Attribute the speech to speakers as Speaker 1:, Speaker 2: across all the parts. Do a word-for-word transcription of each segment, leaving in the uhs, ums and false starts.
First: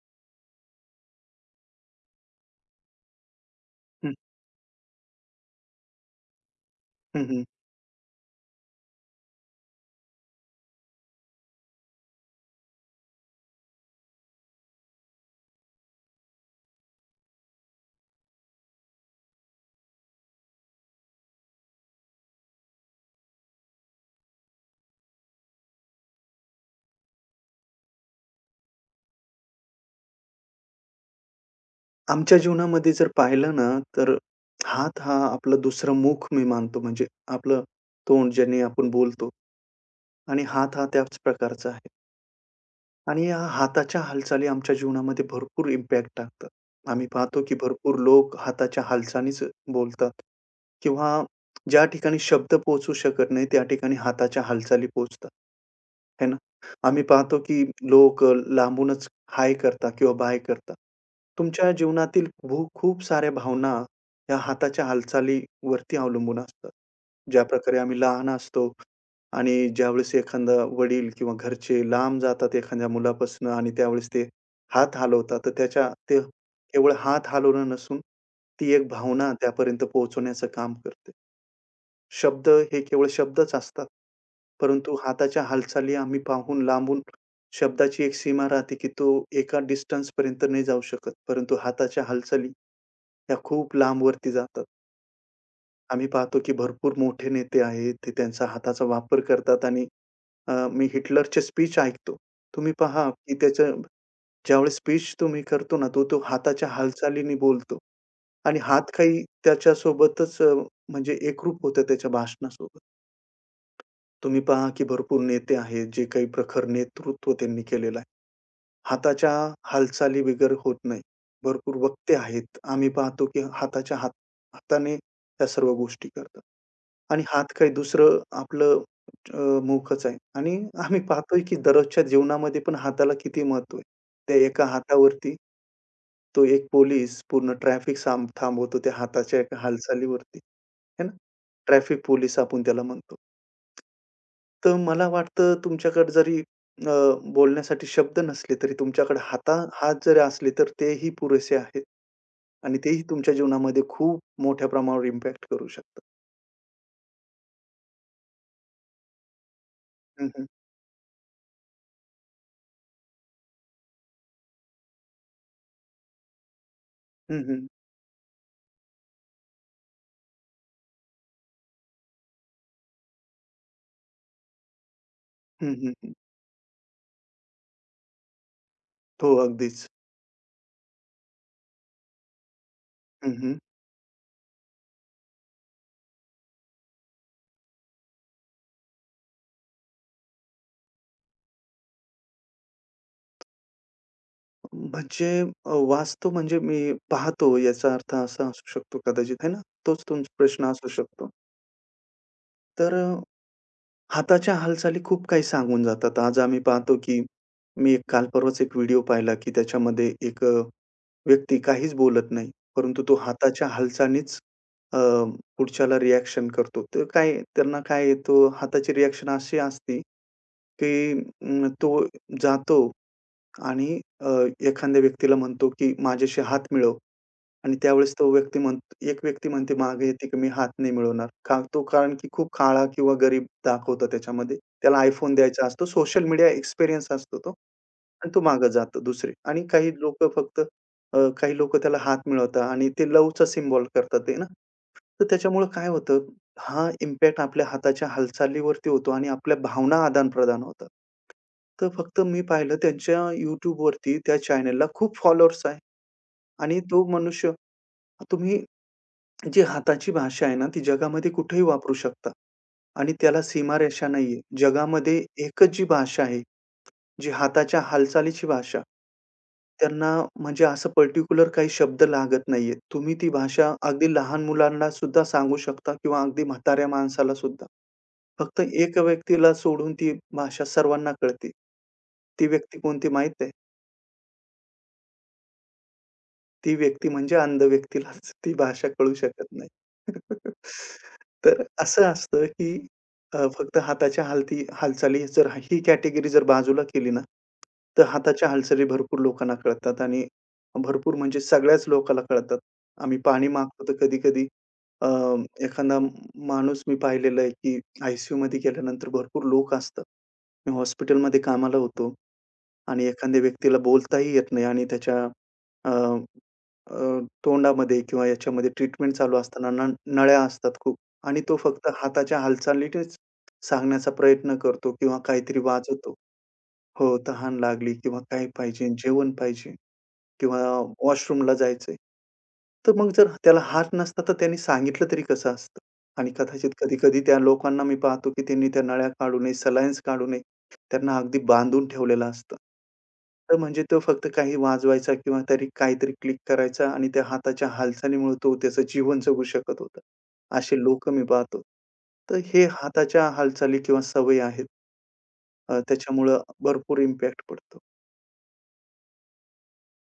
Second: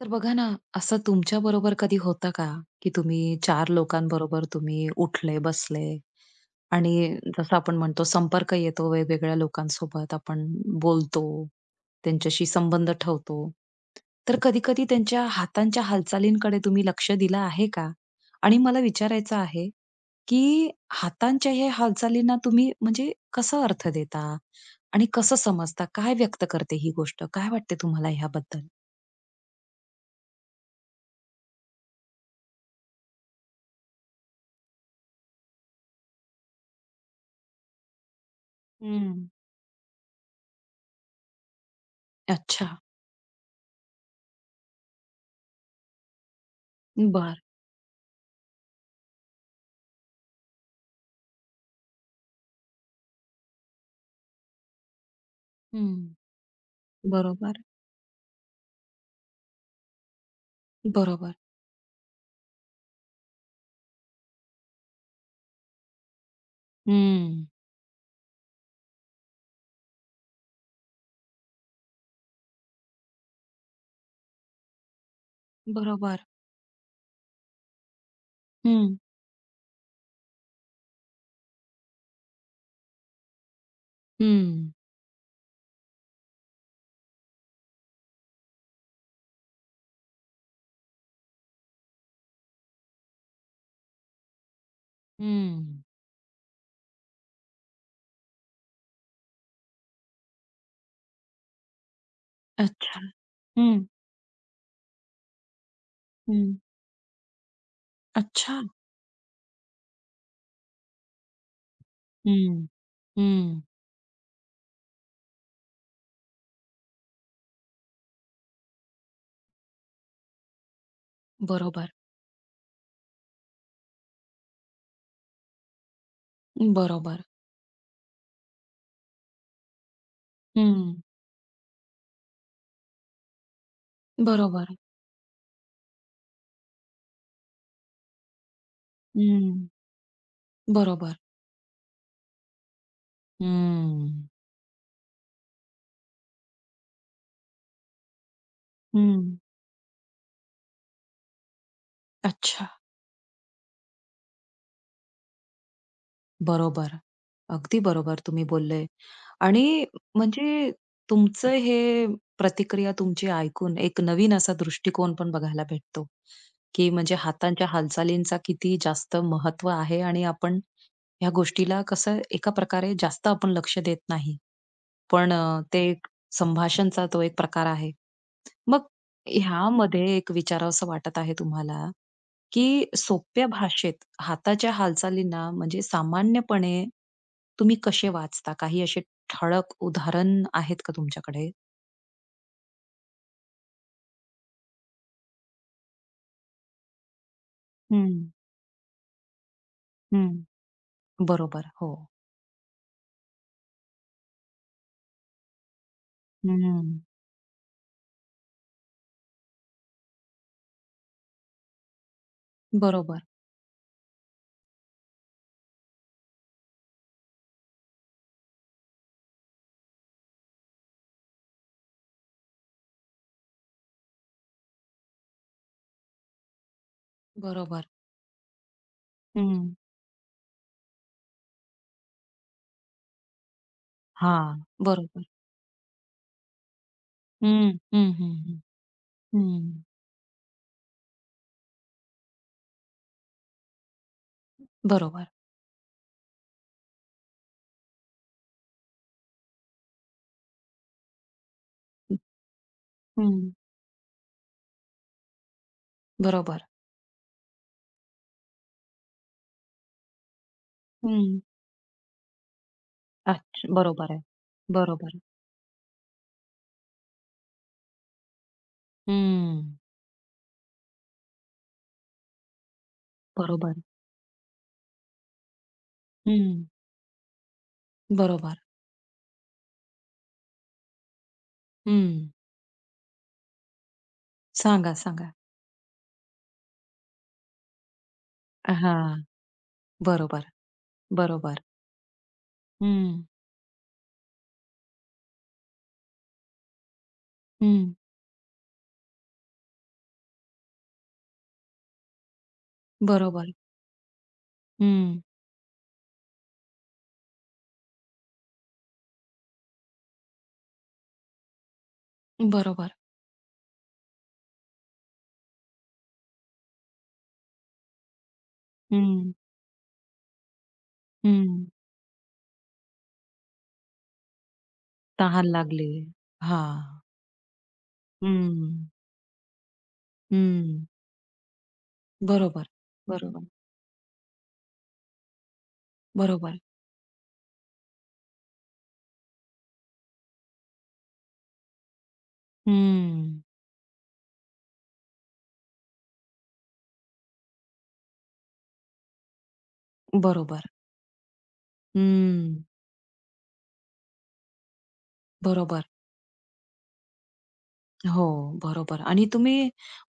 Speaker 1: तर बघा ना, असं तुमच्या बरोबर कधी होतं का, की तुम्ही 4
Speaker 2: हं,
Speaker 1: लोकांबरोबर तुम्ही उठले, बसले आणि
Speaker 2: हं, हं.
Speaker 1: जसं आपण म्हणतो संपर्क येतो वेगवेगळ्या लोकांसोबत आपण बोलतो, त्यांच्याशी संबंध ठेवतो. तर कधी-कधी त्यांच्या हातांच्या हालचालींकडे तुम्ही लक्ष दिलं आहे का? आणि मला विचारायचं आहे, की हातांच्या ह्या हालचालींना तुम्ही म्हणजे कसा अर्थ देता आणि कसं समजता? काय व्यक्त करते ही गोष्ट? काय वाटते तुम्हाला ह्याबद्दल?
Speaker 2: आमच्या जीवनामध्ये जर पाहिलं ना, तर हात हा आपलं दुसरं मुख मी मानतो. म्हणजे आपलं तोंड ज्याने आपण बोलतो आणि हात हा त्याच प्रकारचा आहे.
Speaker 1: अच्छा.
Speaker 2: आणि या हाताच्या हालचाली आमच्या जीवनामध्ये भरपूर इम्पॅक्ट टाकतात. आम्ही
Speaker 1: बर.
Speaker 2: पाहतो की भरपूर लोक हाताच्या हालचालीच बोलतात किंवा ज्या ठिकाणी शब्द पोहोचू शकत नाही, त्या ठिकाणी हाताच्या हालचाली पोहोचतात.
Speaker 1: हं.
Speaker 2: है ना? आम्ही पाहतो
Speaker 1: बरोबर,
Speaker 2: की लोक लांबूनच हाय करतात किंवा बाय करतात.
Speaker 1: बरोबर.
Speaker 2: तुमच्या जीवनातील भू खूप साऱ्या भावना या हाताच्या हालचालीवरती अवलंबून असतात.
Speaker 1: हं.
Speaker 2: ज्याप्रकारे आम्ही लहान असतो आणि ज्यावेळेस एखादा वडील किंवा घरचे लांब जातात एखाद्या मुलापासनं आणि त्यावेळेस ते हात हलवतात, तर त्याच्या ते
Speaker 1: बरोबर.
Speaker 2: केवळ हात हलवणं नसून ती एक
Speaker 1: हं,
Speaker 2: भावना त्यापर्यंत पोहोचवण्याचं काम करते. शब्द हे केवळ शब्दच असतात.
Speaker 1: हं,
Speaker 2: परंतु हाताच्या हालचाली आम्ही पाहून लांबून शब्दाची एक सीमा राहते, की तो एका डिस्टन्सपर्यंत नाही जाऊ शकत. परंतु हाताच्या हालचाली, ह्या खूप लांबवरती जातात.
Speaker 1: हं.
Speaker 2: आम्ही पाहतो की भरपूर मोठे नेते आहेत, ते त्यांच्या हाताचा वापर करतात आणि अ, मी हिटलरचे स्पीच ऐकतो. तुम्ही
Speaker 1: अच्छा.
Speaker 2: पहा की त्याच्या
Speaker 1: हं.
Speaker 2: ज्यावेळेस स्पीच तुम्ही करतो ना, तो तो
Speaker 1: हं.
Speaker 2: हाताच्या हालचालीने बोलतो आणि
Speaker 1: अच्छा.
Speaker 2: हात काही त्याच्यासोबतच अ, म्हणजे एकरूप होतं त्याच्या
Speaker 1: हं,
Speaker 2: भाषणासोबत.
Speaker 1: हं.
Speaker 2: तुम्ही पहा की भरपूर नेते आहेत, जे काही प्रखर नेतृत्व त्यांनी केलेलं आहे. हाताच्या हालचाली बिगर होत नाही. भरपूर
Speaker 1: बरोबर,
Speaker 2: वक्ते आहेत. आम्ही पाहतो की हाताच्या हात हाताने त्या सर्व गोष्टी करतात. आणि
Speaker 1: बरोबर.
Speaker 2: हात काय दुसरं आपलं अ, मुखच आहे आणि आम्ही
Speaker 1: हं.
Speaker 2: पाहतोय की दररोजच्या जीवनामध्ये पण हाताला किती महत्व आहे. त्या एका
Speaker 1: बरोबर.
Speaker 2: हातावरती तो एक पोलीस पूर्ण ट्रॅफिक साम थांबवतो त्या हाताच्या एका
Speaker 1: हं.
Speaker 2: हालचालीवरती, है ना?
Speaker 1: बरोबर.
Speaker 2: ट्रॅफिक पोलीस आपण त्याला म्हणतो.
Speaker 1: हं.
Speaker 2: तर मला वाटतं तुमच्याकडे जरी अ, बोलण्यासाठी शब्द नसले तरी तुमच्याकडे
Speaker 1: हं.
Speaker 2: हाता हात जरी असले तर तेही पुरेसे आहेत
Speaker 1: अच्छा.
Speaker 2: आणि तेही तुमच्या जीवनामध्ये खूप मोठ्या प्रमाणावर इम्पॅक्ट करू शकतात.
Speaker 1: बरोबर. अगदी बरोबर तुम्ही बोलले. आणि
Speaker 2: हं, हं.
Speaker 1: म्हणजे तुमचं हे प्रतिक्रिया तुमची ऐकून एक नवीन असा दृष्टिकोन पण बघायला भेटतो, की म्हणजे
Speaker 2: हं, हं.
Speaker 1: हातांच्या हालचालींचा किती जास्त महत्व आहे आणि आपण ह्या गोष्टीला कसं एका प्रकारे जास्त आपण लक्ष देत नाही. पण अ,
Speaker 2: हं,
Speaker 1: ते एक
Speaker 2: हं.
Speaker 1: संभाषणचा तो एक प्रकार आहे. मग
Speaker 2: हो, अगदीच.
Speaker 1: ह्यामध्ये एक विचारावसं वाटत आहे तुम्हाला, की
Speaker 2: हं,
Speaker 1: सोप्या
Speaker 2: हं.
Speaker 1: भाषेत हाताच्या हालचालींना म्हणजे सामान्यपणे तुम्ही कसे वाचता? काही असे ठळक उदाहरण आहेत का तुमच्याकडे?
Speaker 2: म्हणजे अ, वाचतो म्हणजे मी पाहतो याचा अर्थ
Speaker 1: हं,
Speaker 2: असा असू शकतो कदाचित, है ना? तोच
Speaker 1: हं.
Speaker 2: तुमचा प्रश्न असू शकतो.
Speaker 1: बरोबर. हो.
Speaker 2: तर अ, हाताच्या हालचाली खूप काही सांगून जातात. आज आम्ही पाहतो,
Speaker 1: हं.
Speaker 2: की मी एक काल परवाच एक व्हिडिओ पाहिला, की त्याच्यामध्ये एक अ, व्यक्ती काहीच बोलत नाही, परंतु तो
Speaker 1: बरोबर,
Speaker 2: हाताच्या हालचालीच अ, पुढच्याला रिएक्शन करतो. तर काय त्यांना काय आहे, हाताची रिएक्शन अशी असते, की अं, तो जातो आणि अ, एखाद्या व्यक्तीला म्हणतो, की "माझ्याशी हात मिळव" आणि
Speaker 1: बरोबर.
Speaker 2: त्यावेळेस तो व्यक्ती म्हण एक व्यक्ती
Speaker 1: हं.
Speaker 2: म्हणते मागे येते, की "मी हात नाही मिळवणार." का तो कारण की खूप काळा किंवा गरीब दाखवतो त्याच्यामध्ये.
Speaker 1: हां,
Speaker 2: त्याला
Speaker 1: बरोबर.
Speaker 2: iPhone द्यायचा असतो. सोशल मीडिया एक्सपिरियन्स असतो तो
Speaker 1: हं, हं,
Speaker 2: आणि
Speaker 1: हं,
Speaker 2: तो
Speaker 1: हं.
Speaker 2: मागे जातो दुसरे आणि काही लोकं फक्त अ, काही लोकं त्याला हात मिळवतात आणि ते लव्हचा सिम्बॉल करतात ते ना. तर
Speaker 1: बरोबर.
Speaker 2: त्याच्यामुळं काय होतं हा इम्पॅक्ट आपल्या हाताच्या हालचालीवरती होतो आणि आपल्या भावना आदान-प्रदान होतात. तर
Speaker 1: हं.
Speaker 2: फक्त मी पाहिलं त्यांच्या YouTubeवरती त्या चॅनलला खूप फॉलोअर्स आहे
Speaker 1: बरोबर.
Speaker 2: आणि तो मनुष्य तुम्ही जी हाताची भाषा आहे ना, ती जगामध्ये
Speaker 1: हं.
Speaker 2: कुठेही वापरू शकता आणि त्याला
Speaker 1: अच्छा.
Speaker 2: सीमारेषा
Speaker 1: बरोबर आहे.
Speaker 2: नाहीये. जगामध्ये
Speaker 1: बरोबर.
Speaker 2: एकच जी भाषा आहे, जी हाताच्या हालचालीची भाषा.
Speaker 1: हं.
Speaker 2: त्यांना म्हणजे असं पर्टिक्युलर काही शब्द लागत नाहीयेत. तुम्ही ती भाषा
Speaker 1: बरोबर.
Speaker 2: अगदी लहान मुलांना सुद्धा सांगू शकता किंवा अगदी
Speaker 1: हं.
Speaker 2: म्हाताऱ्या माणसाला सुद्धा. फक्त
Speaker 1: बरोबर.
Speaker 2: एक व्यक्तीला सोडून ती भाषा सर्वांना कळते.
Speaker 1: हं.
Speaker 2: ती व्यक्ती कोणती माहीत आहे?
Speaker 1: सांगा, सांगा.
Speaker 2: ती व्यक्ती म्हणजे अंध व्यक्तीलाच ती भाषा कळू
Speaker 1: हां.
Speaker 2: शकत नाही.
Speaker 1: बरोबर.
Speaker 2: तर
Speaker 1: बरोबर.
Speaker 2: असं असतं, की
Speaker 1: हं,
Speaker 2: अ, फक्त हाताच्या हालती हालचाली जर ही कॅटेगरी जर बाजूला केली ना
Speaker 1: हं.
Speaker 2: तर हाताच्या हालचाली भरपूर लोकांना कळतात आणि भरपूर म्हणजे सगळ्याच लोकाला कळतात. आम्ही पाणी
Speaker 1: बरोबर.
Speaker 2: मागतो तर कधी-कधी अ,
Speaker 1: हं,
Speaker 2: एखादा माणूस मी पाहिलेला आहे, की आय सी गेल्यानंतर भरपूर लोक असतात. मी हॉस्पिटलमध्ये कामाला होतो
Speaker 1: बरोबर.
Speaker 2: आणि एखाद्या व्यक्तीला बोलताही येत नाही आणि त्याच्या अ, अ, तोंडामध्ये किंवा याच्यामध्ये ट्रीटमेंट
Speaker 1: हं,
Speaker 2: चालू असताना न नळ्या असतात खूप आणि तो
Speaker 1: हं.
Speaker 2: फक्त हाताच्या हालचालीनेच सांगण्याचा प्रयत्न करतो किंवा
Speaker 1: तहान
Speaker 2: काहीतरी
Speaker 1: लागली.
Speaker 2: वाचवतो.
Speaker 1: हां.
Speaker 2: हो, तहान लागली किंवा काय पाहिजे,
Speaker 1: हं,
Speaker 2: जेवण पाहिजे किंवा
Speaker 1: हं.
Speaker 2: वॉशरूमला जायचंय.
Speaker 1: बरोबर,
Speaker 2: तर मग जर
Speaker 1: बरोबर,
Speaker 2: त्याला हात नसता, तर त्यांनी सांगितलं तरी कसं असतं? आणि
Speaker 1: बरोबर.
Speaker 2: कदाचित कधी-कधी त्या लोकांना मी पाहतो, की त्यांनी त्या नळ्या काढू नये, सलाईन्स काढू नये. त्यांना अगदी बांधून ठेवलेलं असतं.
Speaker 1: हं.
Speaker 2: तर म्हणजे तो फक्त काही वाजवायचा किंवा तरी काहीतरी क्लिक करायचा आणि त्या हाताच्या हालचालीमुळे तो त्याचं जीवन जगू शकत होता.
Speaker 1: बरोबर.
Speaker 2: असे लोक मी पाहतो. तर
Speaker 1: हं.
Speaker 2: हे हाताच्या हालचाली किंवा सवयी आहेत. अ,
Speaker 1: बरोबर.
Speaker 2: त्याच्यामुळं भरपूर इम्पॅक्ट पडतो.
Speaker 1: हो, बरोबर. आणि तुम्ही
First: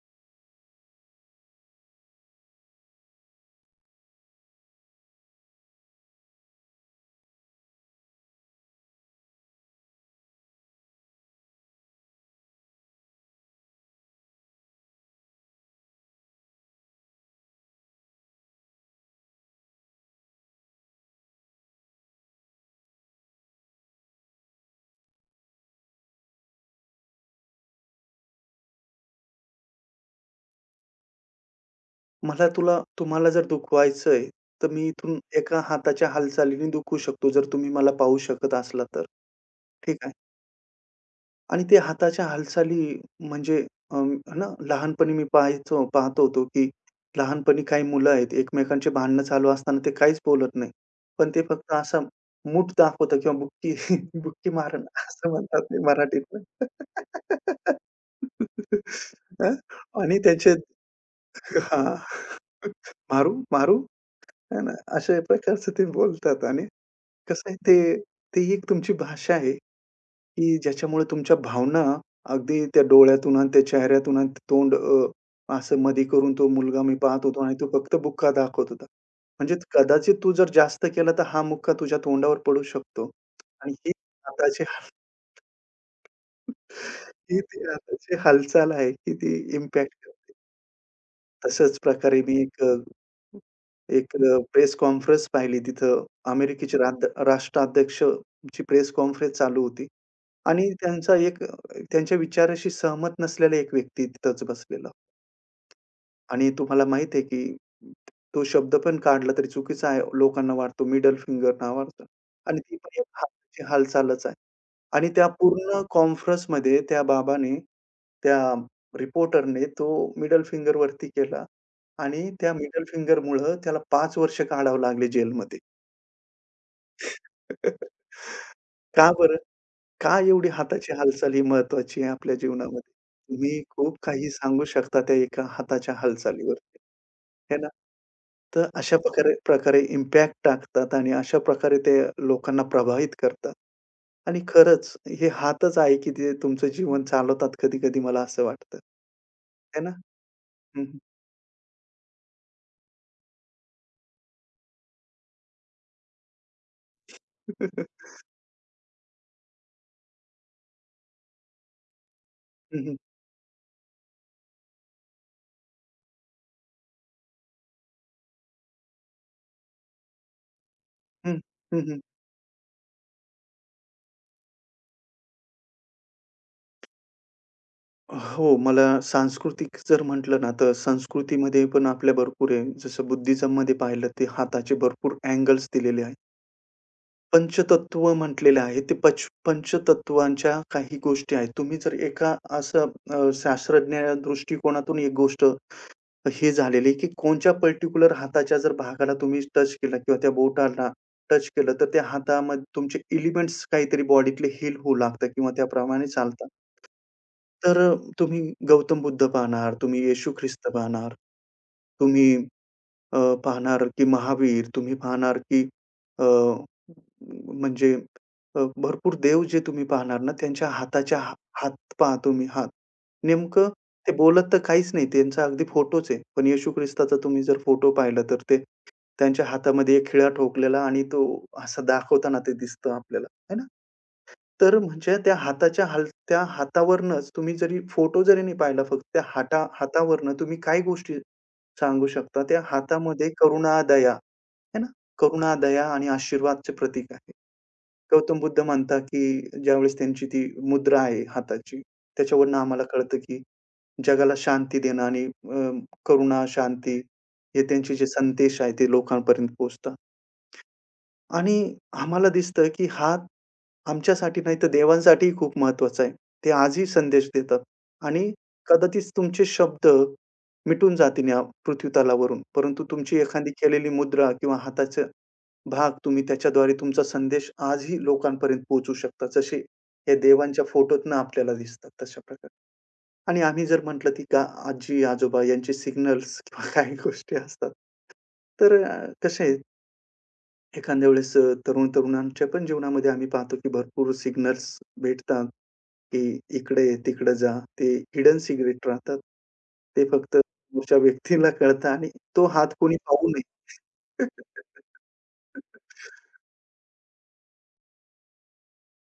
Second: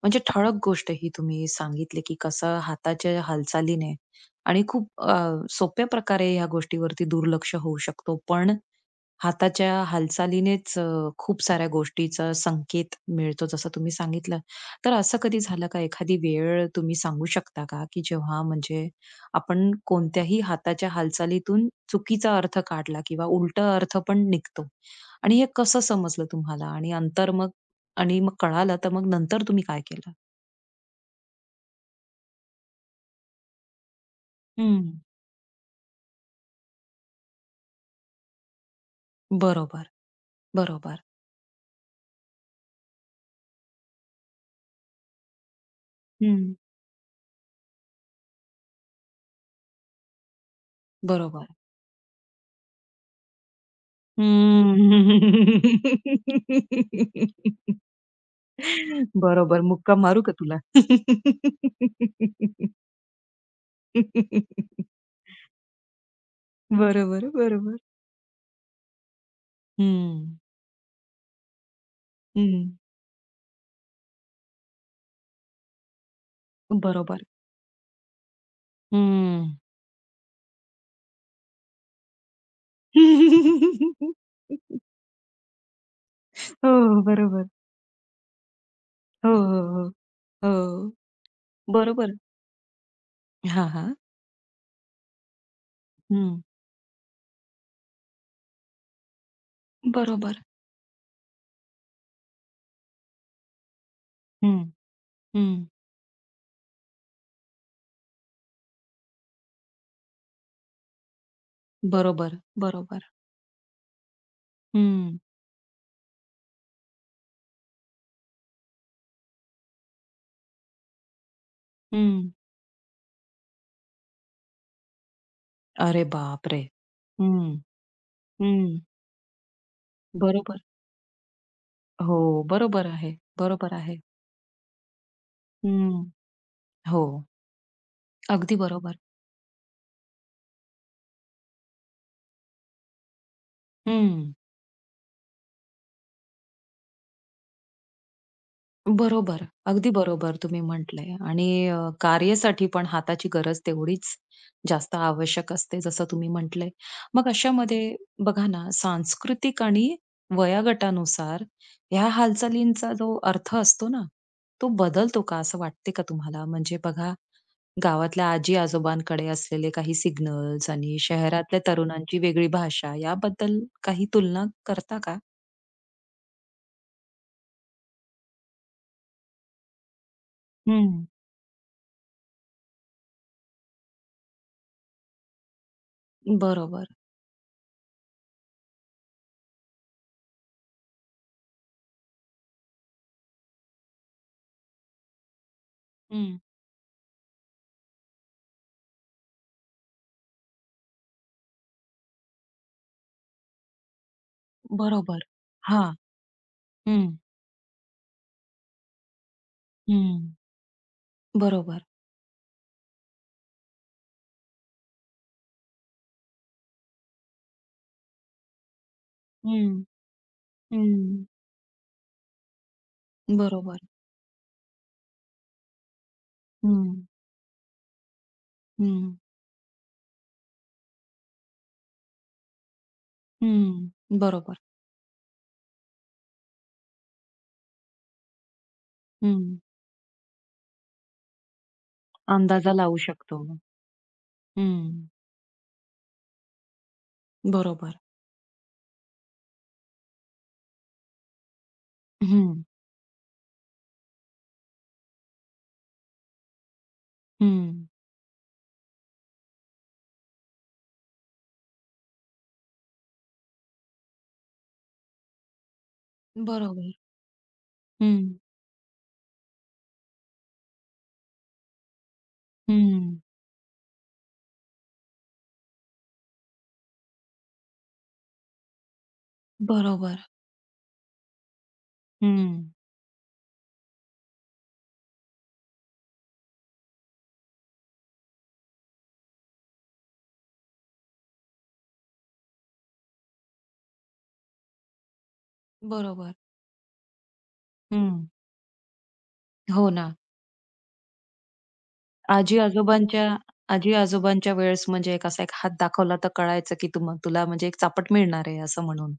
Speaker 1: म्हणजे ठळक गोष्ट ही तुम्ही सांगितली, की कसं हाताच्या हालचालीने आणि खूप अ, सोप्या प्रकारे ह्या गोष्टीवरती दुर्लक्ष होऊ शकतो. पण हाताच्या हालचालीनेच अ, खूप साऱ्या गोष्टीचा संकेत मिळतो, जसं तुम्ही सांगितलं. तर असं कधी झालं का, एखादी वेळ तुम्ही सांगू शकता का, की जेव्हा म्हणजे आपण कोणत्याही हाताच्या हालचालीतून चुकीचा अर्थ काढला किंवा उलटा अर्थ पण निघतो आणि हे कसं समजलं तुम्हाला आणि अंतर मग आणि मग कळालं, तर मग नंतर तुम्ही काय केलं?
Speaker 2: मला तुला तुम्हाला जर दुखवायचंय, तर
Speaker 1: हं.
Speaker 2: मी इथून एका हाताच्या हालचालीने दुखवू शकतो, जर तुम्ही मला पाहू शकत असला तर.
Speaker 1: बरोबर,
Speaker 2: ठीक आहे.
Speaker 1: बरोबर,
Speaker 2: आणि ते हाताच्या हालचाली म्हणजे अं, है ना, लहानपणी मी पाहायचो पाहत होतो,
Speaker 1: हं.
Speaker 2: की लहानपणी काही मुलं आहेत, एकमेकांचे भांडणं चालू असताना ते काहीच बोलत नाही. पण ते
Speaker 1: बरोबर.
Speaker 2: फक्त असं मूठ दाखवतं किंवा बुक्की बुक्की मारण असं म्हणतात
Speaker 1: हम्म.
Speaker 2: ते मराठीतनं. अ,
Speaker 1: बरोबर. मुक्का
Speaker 2: आणि
Speaker 1: मारू का
Speaker 2: त्याचे
Speaker 1: तुला?
Speaker 2: हां, मारू, मारू है ना, अशा प्रकारचं ते बोलतात आणि
Speaker 1: बरोबर,
Speaker 2: कसं आहे
Speaker 1: बरोबर.
Speaker 2: ते, ती एक तुमची भाषा आहे.
Speaker 1: हं,
Speaker 2: की ज्याच्यामुळे तुमच्या भावना अगदी
Speaker 1: हं.
Speaker 2: त्या डोळ्यातून आणि त्या चेहऱ्यातून आणि ते तोंड अ, असं मधी करून तो मुलगा मी
Speaker 1: बरोबर.
Speaker 2: पाहत होतो आणि तो फक्त बुक्का दाखवत होता.
Speaker 1: हं.
Speaker 2: म्हणजे कदाचित तू जर जास्त केला तर हा मुक्का तुझ्या तोंडावर पडू शकतो. आणि ही हाताची
Speaker 1: हो,
Speaker 2: ही
Speaker 1: बरोबर.
Speaker 2: ती हाताची हालचाल आहे की
Speaker 1: हो,
Speaker 2: ती
Speaker 1: हो, हो,
Speaker 2: इम्पॅक्ट करते.
Speaker 1: हो.
Speaker 2: तशाच
Speaker 1: बरोबर.
Speaker 2: प्रकारे मी एक अ,
Speaker 1: हां, हां.
Speaker 2: एक अ, प्रेस कॉन्फरन्स पाहिली तिथं
Speaker 1: हं.
Speaker 2: अमेरिकेचे राद राष्ट्राध्यक्षाची प्रेस कॉन्फरन्स चालू होती.
Speaker 1: बरोबर.
Speaker 2: आणि त्यांचा एक अ, त्यांच्या विचाराशी सहमत नसलेला एक व्यक्ती तिथंच
Speaker 1: हं.
Speaker 2: बसलेला
Speaker 1: हं.
Speaker 2: आणि तुम्हाला माहीत आहे, की तो शब्द पण काढला तरी चुकीचा आहे. लोकांना वाटतो मिडल फिंगर नावाचा
Speaker 1: बरोबर,
Speaker 2: आणि ती पण एक
Speaker 1: बरोबर.
Speaker 2: हाताची हालचालच आहे. आणि
Speaker 1: हं,
Speaker 2: त्या पूर्ण कॉन्फरन्समध्ये त्या बाबाने, त्या रिपोर्टरने तो मिडल फिंगर वरती केला आणि
Speaker 1: हं.
Speaker 2: त्या मिडल फिंगरमुळं त्याला पाच वर्ष काढावं लागले जेलमध्ये.
Speaker 1: अरे बापरे! हं, हं.
Speaker 2: का बरं? का एवढी
Speaker 1: बरोबर.
Speaker 2: हाताची हालचाल ही महत्वाची आहे
Speaker 1: हो,
Speaker 2: आपल्या
Speaker 1: बरोबर
Speaker 2: जीवनामध्ये?
Speaker 1: आहे.
Speaker 2: तुम्ही
Speaker 1: बरोबर
Speaker 2: खूप
Speaker 1: आहे.
Speaker 2: काही सांगू शकता त्या एका हाताच्या
Speaker 1: हं.
Speaker 2: हालचालीवरती,
Speaker 1: हो,
Speaker 2: है ना?
Speaker 1: अगदी
Speaker 2: तर
Speaker 1: बरोबर.
Speaker 2: अशा प्रकारे प्रकारे इम्पॅक्ट टाकतात आणि अशा प्रकारे ते लोकांना प्रभावित करतात.
Speaker 1: हं.
Speaker 2: आणि खरंच हे हातच आहे, की ते तुमचं जीवन चालवतात कधी-कधी मला असं वाटतं.
Speaker 1: बरोबर.
Speaker 2: है ना?
Speaker 1: अगदी बरोबर तुम्ही
Speaker 2: हं, हं.
Speaker 1: म्हटलंय आणि अ, कार्यासाठी पण हाताची गरज तेवढीच जास्त आवश्यक असते, जसं तुम्ही म्हटलंय. मग
Speaker 2: हं,
Speaker 1: अशामध्ये
Speaker 2: हं.
Speaker 1: बघा ना, सांस्कृतिक आणि वयोगटानुसार ह्या हालचालींचा जो अर्थ असतो ना, तो बदलतो का? असं वाटते का तुम्हाला? म्हणजे बघा गावातल्या आजी-आजोबांकडे असलेले काही सिग्नल्स आणि शहरातल्या तरुणांची वेगळी भाषा याबद्दल काही तुलना करता का?
Speaker 2: हो, मला सांस्कृतिक जर म्हटलं ना, तर
Speaker 1: हं.
Speaker 2: संस्कृतीमध्ये पण आपल्या भरपूर आहे. जसं बुद्धिझममध्ये पाहिलं ते हाताचे भरपूर अँगल्स दिलेले आहेत.
Speaker 1: बरोबर.
Speaker 2: पंचतत्व म्हटलेले आहे. ते पच पंचतत्वांच्या काही गोष्टी आहेत. तुम्ही जर एका असं अ, शास्त्रज्ञ दृष्टिकोनातून एक गोष्ट
Speaker 1: हं.
Speaker 2: हे झालेली आहे, की कोणत्या पर्टिक्युलर हाताच्या जर भागाला तुम्ही टच केला किंवा त्या बोटाला टच केलं, तर त्या हातामध्ये तुमचे एलिमेंट्स काहीतरी बॉडीतले हील होऊ
Speaker 1: बरोबर.
Speaker 2: लागतात किंवा
Speaker 1: हां.
Speaker 2: त्याप्रमाणे चालतात.
Speaker 1: हं,
Speaker 2: तर अ, तुम्ही गौतम बुद्ध पाहणार, तुम्ही येशू
Speaker 1: हं.
Speaker 2: ख्रिस्त पाहणार,
Speaker 1: बरोबर.
Speaker 2: तुम्ही अ, पाहणार की महावीर, तुम्ही पाहणार की अ, म्हणजे अ, भरपूर देव जे तुम्ही
Speaker 1: हं,
Speaker 2: पाहणार ना, त्यांच्या हाताच्या
Speaker 1: हं.
Speaker 2: हा हात पहा तुम्ही हात. नेमकं
Speaker 1: बरोबर.
Speaker 2: ते बोलत तर काहीच नाही, त्यांचा अगदी फोटोच आहे. पण येशू
Speaker 1: हं,
Speaker 2: ख्रिस्ताचा तुम्ही जर फोटो पाहिला तर ते
Speaker 1: हं,
Speaker 2: त्यांच्या हातामध्ये एक खिळा ठोकलेला आणि तो असा दाखवताना ते दिसतं आपल्याला, है ना?
Speaker 1: हं. बरोबर.
Speaker 2: तर म्हणजे त्या हाताच्या हाल त्या हातावरूनच तुम्ही जरी फोटो जरी नाही पाहिला फक्त त्या
Speaker 1: हं.
Speaker 2: हाता हातावरून तुम्ही काय गोष्टी सांगू शकता? त्या
Speaker 1: अंदाजा लावू
Speaker 2: हातामध्ये
Speaker 1: शकतो.
Speaker 2: करुणा, दया, है ना?
Speaker 1: हं.
Speaker 2: करुणा, दया आणि आशीर्वादचे प्रतीक आहे.
Speaker 1: बरोबर.
Speaker 2: गौतम बुद्ध म्हणतात, की ज्यावेळेस त्यांची ती मुद्रा आहे हाताची,
Speaker 1: हं,
Speaker 2: त्याच्यावरून आम्हाला कळतं, की जगाला शांती देणं आणि अ, करुणा, शांती हे
Speaker 1: हं.
Speaker 2: त्यांचे जे संदेश आहे ते लोकांपर्यंत पोहोचतात. आणि आम्हाला दिसतं, की हा आमच्यासाठी नाही तर देवांसाठीही खूप महत्वाचा आहे. ते आजही
Speaker 1: बरोबर.
Speaker 2: संदेश देतात
Speaker 1: हं,
Speaker 2: आणि कदाचित तुमचे शब्द मिटून जातील या पृथ्वीतलावरून, परंतु तुमची
Speaker 1: हं.
Speaker 2: एखादी केलेली मुद्रा किंवा हाताचा भाग तुम्ही त्याच्याद्वारे तुमचा संदेश आजही लोकांपर्यंत पोहोचू शकता. जसे हे
Speaker 1: बरोबर.
Speaker 2: देवांच्या फोटोतनं आपल्याला दिसतात तशा प्रकारे.
Speaker 1: हं.
Speaker 2: आणि आम्ही जर म्हटलं, की का आजी-आजोबा यांचे सिग्नल्स किंवा काही गोष्टी असतात. तर अ, कसे एखाद्या वेळेस अ, तरुण-तरुणांच्या पण जीवनामध्ये आम्ही पाहतो, की भरपूर सिग्नल्स भेटतात,
Speaker 1: बरोबर.
Speaker 2: की इकडे, ये, तिकडे जा. ते
Speaker 1: हं.
Speaker 2: हिडन सिक्रेट राहतात.
Speaker 1: हो ना.
Speaker 2: ते फक्त समोरच्या व्यक्तीला कळतं आणि तो हात कोणी
Speaker 1: आजी-आजोबांच्या
Speaker 2: पाहू नये.
Speaker 1: आजी-आजोबांच्या वेळेस म्हणजे एक असा एक हात दाखवला तर कळायचं, की तुम तुला म्हणजे एक चापट मिळणार आहे असं म्हणून.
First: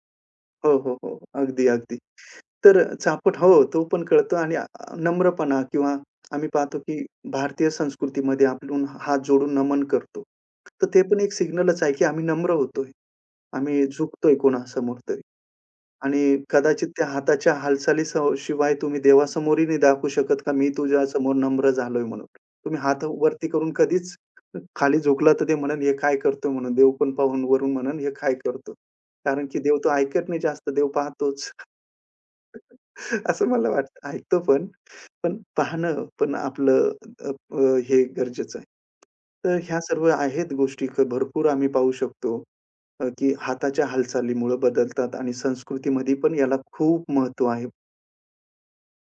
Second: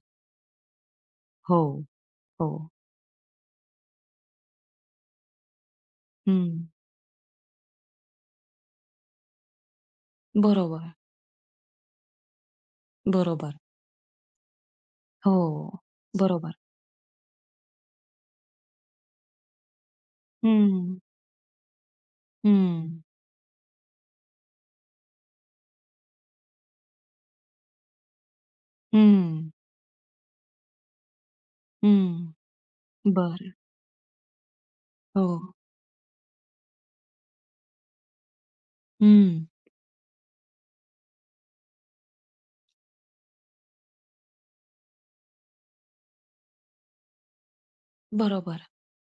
Speaker 2: हो, हो, हो.
Speaker 1: हो,
Speaker 2: अगदी, अगदी.
Speaker 1: हो.
Speaker 2: तर अ, चापट हो, तो पण कळतो आणि अ, नम्रपणा किंवा आम्ही
Speaker 1: हं.
Speaker 2: पाहतो, की भारतीय संस्कृतीमध्ये आपण हात जोडून नमन करतो.
Speaker 1: बरोबर,
Speaker 2: तर ते पण एक सिग्नलच आहे, की आम्ही नम्र होतोय.
Speaker 1: बरोबर.
Speaker 2: आम्ही झुकतोय कोणासमोर तरी.
Speaker 1: हो,
Speaker 2: आणि
Speaker 1: बरोबर.
Speaker 2: कदाचित त्या हाताच्या हालचाली स शिवाय तुम्ही देवासमोरही नाही दाखवू शकत का, "मी
Speaker 1: हं,
Speaker 2: तुझ्यासमोर नम्र झालोय" म्हणून. तुम्ही
Speaker 1: हं,
Speaker 2: हात वरती करून कधीच खाली झुकला तर ते म्हणेल, "हे काय करतोय?" म्हणून. देव पण पाहून वरून म्हणेल, "हे काय करतो?" कारण
Speaker 1: हं,
Speaker 2: की देव तो ऐकत नाही जास्त, देव पाहतोच.
Speaker 1: हं.
Speaker 2: असं
Speaker 1: बरं.
Speaker 2: मला वाटतं. ऐकतो पण,
Speaker 1: हो.
Speaker 2: पण पाहणं पण आपलं अ, अ, हे गरजेचं आहे.
Speaker 1: हं.
Speaker 2: तर ह्या सर्व आहेत गोष्टी क- भरपूर आम्ही पाहू शकतो, अ, की हाताच्या हालचालीमुळे बदलतात आणि संस्कृतीमध्ये पण याला खूप महत्त्व आहे.
Speaker 1: बरोबर,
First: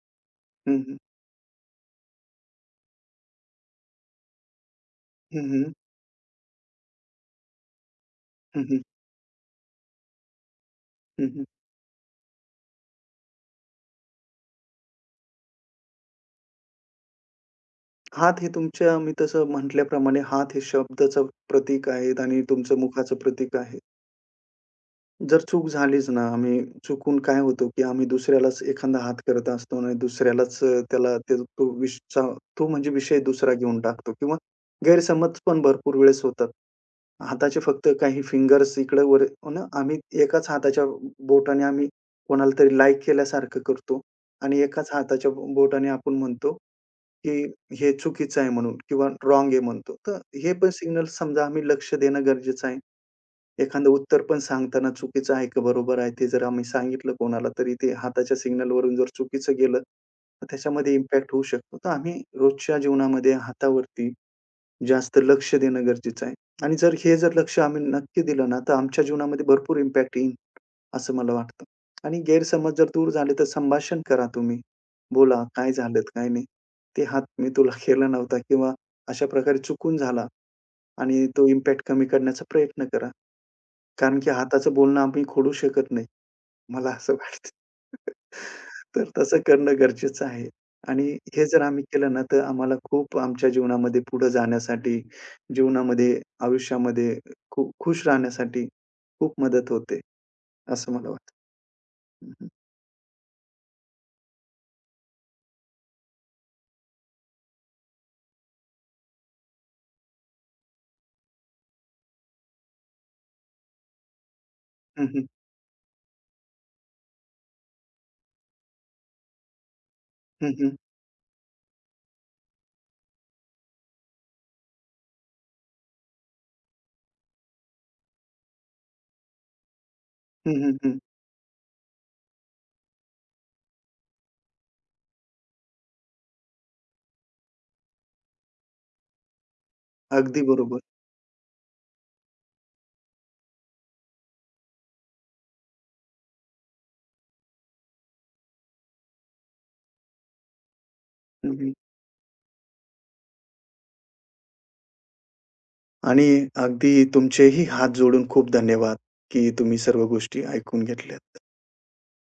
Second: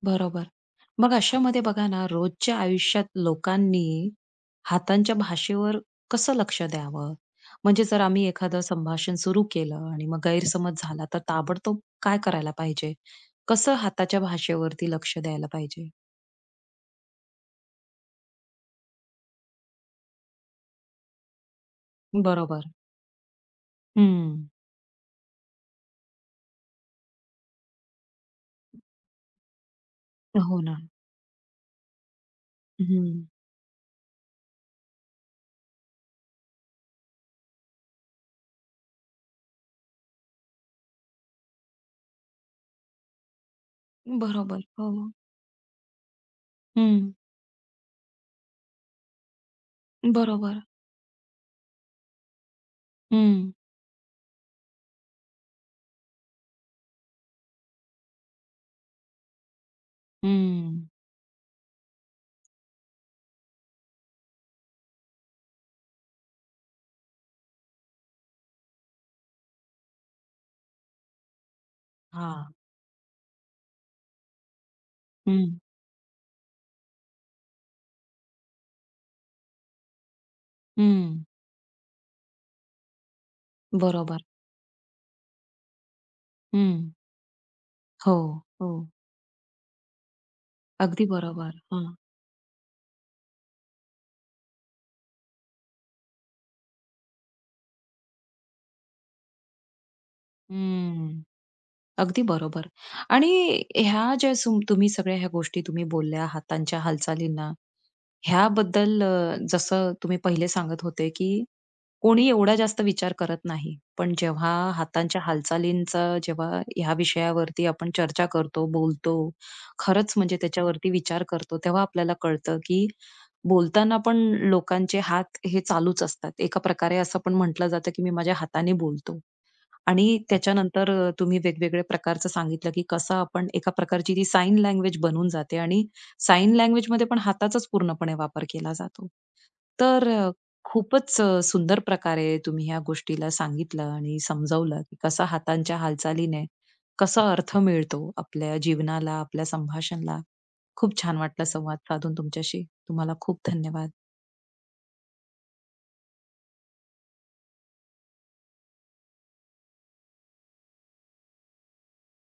Speaker 1: बरोबर.
Speaker 2: हं, हं.
Speaker 1: मग अशामध्ये बघा ना, रोजच्या आयुष्यात लोकांनी हातांच्या
Speaker 2: हं, हं.
Speaker 1: भाषेवर कसं लक्ष द्यावं? म्हणजे जर आम्ही एखादं
Speaker 2: हं, हं.
Speaker 1: संभाषण सुरू केलं आणि मग गैरसमज झाला, तर
Speaker 2: हं, हं.
Speaker 1: ताबडतोब काय करायला पाहिजे? कसं हाताच्या भाषेवरती लक्ष द्यायला पाहिजे?
Speaker 2: हात हे तुमच्या मी तसं म्हटल्याप्रमाणे हात हे शब्दाचं प्रतीक आहेत आणि
Speaker 1: बरोबर.
Speaker 2: तुमचं मुखाचं प्रतीक आहे.
Speaker 1: हं.
Speaker 2: जर चूक झालीच ना, आम्ही चुकून काय होतो, की आम्ही दुसऱ्यालाच एखादा हात करत असतो आणि दुसऱ्यालाच
Speaker 1: हो ना.
Speaker 2: अ, त्याला ते तो विषचा तो म्हणजे विषय
Speaker 1: हं.
Speaker 2: दुसरा घेऊन टाकतो किंवा गैरसमज पण भरपूर वेळेस होतात. हाताचे फक्त काही फिंगर्स इकडं वर हो ना, आम्ही एकाच हाताच्या बोटाने आम्ही कोणाला तरी लाइक केल्यासारखं करतो आणि
Speaker 1: बरोबर. हो.
Speaker 2: एकाच हाताच्या बो- बोटाने आपण म्हणतो
Speaker 1: हं.
Speaker 2: की हे चुकीचं आहे म्हणून किंवा रॉंग आहे म्हणतो. तर हे
Speaker 1: बरोबर.
Speaker 2: पण सिग्नल समजा आम्ही लक्ष देणं गरजेचं आहे.
Speaker 1: हं.
Speaker 2: एखादं उत्तर पण सांगताना चुकीचं आहे का बरोबर आहे ते जर आम्ही सांगितलं कोणाला तरी ते हाताच्या सिग्नलवरून जर चुकीचं गेलं, तर
Speaker 1: हं.
Speaker 2: त्याच्यामध्ये इम्पॅक्ट होऊ शकतो. तर आम्ही रोजच्या जीवनामध्ये हातावरती जास्त लक्ष देणं गरजेचं आहे आणि जर हे जर लक्ष आम्ही नक्की दिलं ना, तर आमच्या जीवनामध्ये भरपूर इम्पॅक्ट येईल. असं मला वाटतं. आणि
Speaker 1: हां.
Speaker 2: गैरसमज जर दूर झाले, तर संभाषण करा तुम्ही. बोला,
Speaker 1: हं.
Speaker 2: काय झालं, काय नाही. ते हात मी तुला केला नव्हता किंवा अशा प्रकारे चुकून झाला
Speaker 1: हं.
Speaker 2: आणि तो इम्पॅक्ट कमी करण्याचा प्रयत्न करा. कारण
Speaker 1: बरोबर.
Speaker 2: की हाताचं बोलणं आम्ही खोडू शकत नाही.
Speaker 1: हं.
Speaker 2: मला असं वाटतं.
Speaker 1: हो, हो.
Speaker 2: तर तसं करणं गरजेचं आहे.
Speaker 1: अगदी
Speaker 2: आणि हे
Speaker 1: बरोबर.
Speaker 2: जर आम्ही
Speaker 1: हां.
Speaker 2: केलं ना, तर आम्हाला खूप आमच्या जीवनामध्ये पुढे जाण्यासाठी, जीवनामध्ये, आयुष्यामध्ये खूप खुश राहण्यासाठी खूप मदत होते, असं मला
Speaker 1: हं.
Speaker 2: वाटतं.
Speaker 1: अगदी बरोबर. आणि ह्या ज्या सुम तुम्ही सगळ्या ह्या गोष्टी तुम्ही बोलल्या, हातांच्या हालचालींना, ह्याबद्दल अ, जसं तुम्ही पहिले सांगत होते, की कोणी एवढा जास्त विचार करत नाही. पण जेव्हा
Speaker 2: हं,
Speaker 1: हातांच्या
Speaker 2: हं.
Speaker 1: हालचालींचा जेव्हा ह्या विषयावरती आपण चर्चा करतो, बोलतो, खरंच म्हणजे
Speaker 2: हं, हं.
Speaker 1: त्याच्यावरती विचार करतो, तेव्हा आपल्याला कळतं, की बोलताना पण लोकांचे हात हे चालूच असतात. एका प्रकारे असं पण म्हटलं जातं, की मी माझ्या हाताने बोलतो. आणि
Speaker 2: हं, हं,
Speaker 1: त्याच्यानंतर
Speaker 2: हं.
Speaker 1: अ, तुम्ही वेगवेगळ्या प्रकारचं सांगितलं, की कसं आपण एका प्रकारची ती साइन लँग्वेज बनून जाते आणि साइन लँग्वेजमध्ये पण हाताचाच पूर्णपणे वापर केला जातो. तर अ,
Speaker 2: अगदी बरोबर.
Speaker 1: खूपच अ, सुंदर प्रकारे तुम्ही ह्या गोष्टीला सांगितलं आणि समजावलं, की कसा हातांच्या हालचालीने कसा अर्थ मिळतो आपल्या जीवनाला, आपल्या संभाषणाला. खूप छान वाटलं
Speaker 2: हं, हं.
Speaker 1: संवाद साधून तुमच्याशी. तुम्हाला खूप धन्यवाद.
Speaker 2: आणि अगदी तुमचेही हात जोडून खूप धन्यवाद, की तुम्ही सर्व गोष्टी ऐकून घेतल्यात.